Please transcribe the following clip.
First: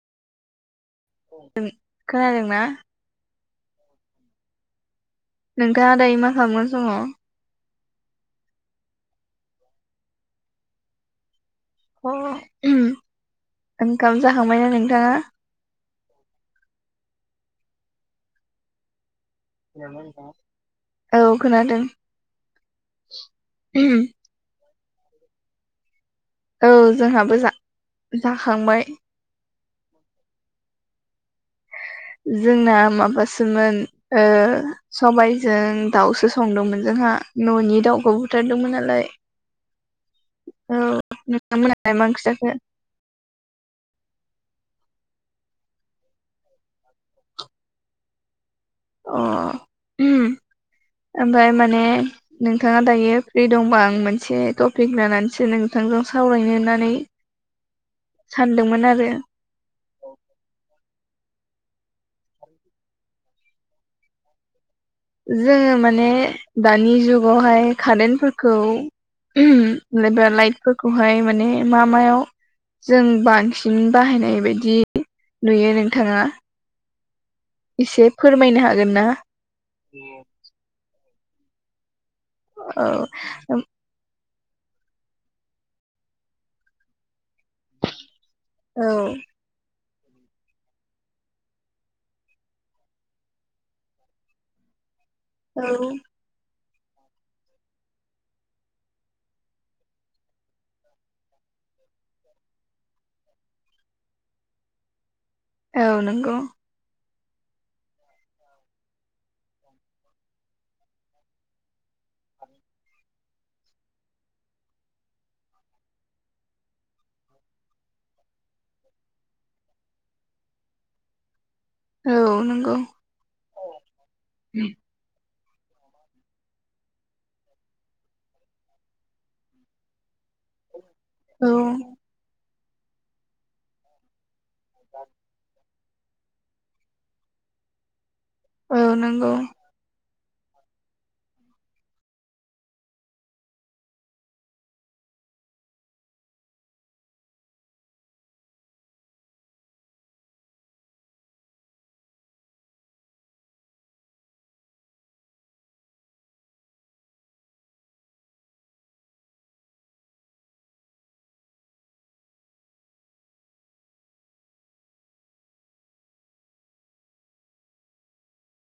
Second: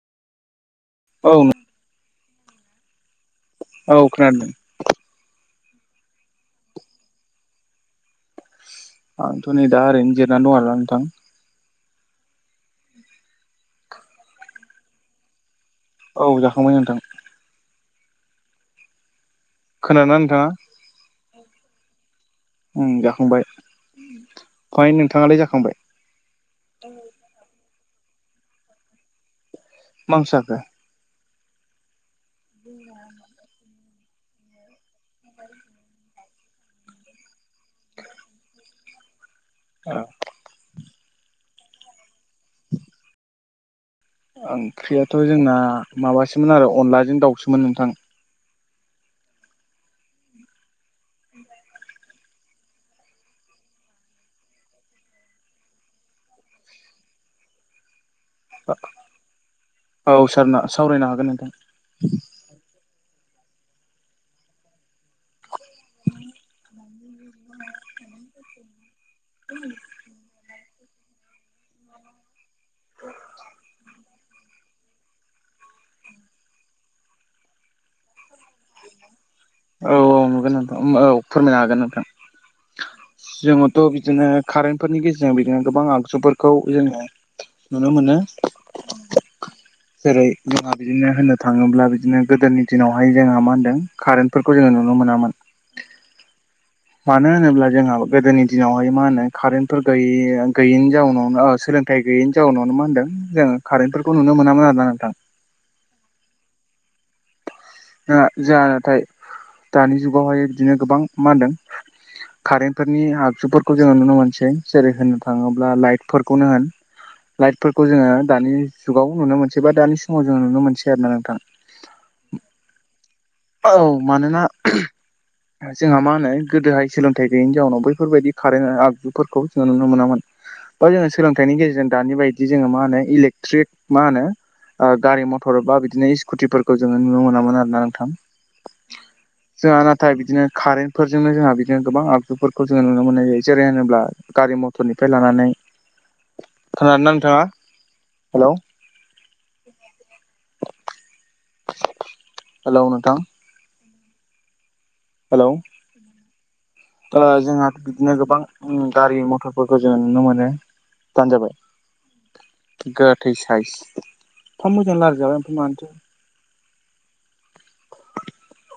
औ खोनादोंना? औ खोनादों। नोंथाङा दायो मा खालामगासिनो दङ। आंथ नै दा ओरैनो जिरनानै दं आरो ना नोंथां। ओंखाम जाखांबायना नोंथाङा। औ जाखांबाय नोंथां। खोनादोंना नोंथाङा औ खोनादों। उम जाखांबाय ओमफ्राय नोंथाङा लाय जाखांबाय। औ जोंहाबो जा जाखांबाय। मा ओंख्रि जाखो? जोंना माबासोमोन ओ सबायाइजों दाउसो संदोंमोन जोंहा न नि दाउखौ बुथारदोंमोन नालाय। [inaudible] औ। औ नोंथांमोनालाय मा ओंख्रि जाखो? ओंख्रियाथ जोंना माबासोमोन आरो अनलाजों दाउसोमोन नोंथां। अ ओमफ्राय माने नोंथाङा दायो फ्रि दंबा आं मोनसे टपिक लानानैसो नोंथांजों सावरायनो होननानै सानदोंमोन आरो। औ सार ना सावरायनो हागोन नोंथां। जोङो माने दानि जुगावहाय कारेनफोरखौ बा लाइटफोरखौहाय माने मा मायाव जों बांसिन बाहायनाय बायदि नुयो नोंथाङा एसे फोरमायनो हागोन ना? औ औ नुगोन नोंथां औ फोरमायनो हागोन नोंथां औ जोङोथ' बिदिनो कारेन्टफोरनि गेजेरजों बिदिनो गोबां आगजुफोरखौ जोङो नुनो मोनो। औ जेरै जोंहा बिदिनो होननो थाङोब्ला बिदिनो गोदोनि दिनावहाय जोंहा मा होनदों कारेन्ट फोरखौ जोङो नुनो मोनामोन। औ। मानो होनोब्ला जोंहा गोदोनि दिनावहाय मा होनो कारेेनटफोर गै गैयैनि जाउनावनो सोलों फिथाय गैयि नि जाउनावनो मा होनदों जों कारेन्टफोरखौ नुनो मोनामोन आरोना नोंथां। औ नंगौ। जाया नाथाय दानि जुगावहाय बिदिनो गोबां मा होनदों- कारेन्ट फोरनि आगजुफोरखौ जोङो नुनो मोनसै जेरै होननो थाङोब्ला लाइट फोरफोरखौनो होन लाइटफोरखौ जोङो दानि जुगाव नुनो मोनसै बा दानि समाव जोङो नुनो मोनसै आरो ना नोंथां। औ नंगौ। औ मानोना जोंहा मा होनो गोदोहाय सोलोंथाइ गैयिनि जाउनाव बैफोरबायाददि कारेन्ट आगजुफोरखौ जोङो नुनो मोनामोन बा जोङो औ सोलोंथाइनि गेजेरजों दानि बायदि जोङो मा होनो इलेकट्रिक मा होनो ओ-गारि मथर बा बिदिनो स्कुटिफोरखौ जोङो नुनो मोनामोन आर ना नोंथां। औ नंगौ जोंहा नाथाय बिदिनो कारेन्टफोरजोंनो जोंहा बिदिनो गोबां आगजुफोरखौ जोङो नुनो मोननाय जायो जेरै होनोब्ला गारि मथरनिफ्राय लानानै खोनादोंना नोंथाङा हेलौ हेल' नोंथां हेलौ जोंहा बिदिनो गोबां गारि मथरफोरखौ जोङो नुनो मोनो दानजाबाय गोथै साइस एफ्फा मोजां लारायजाबाय ओमफाय मानोथो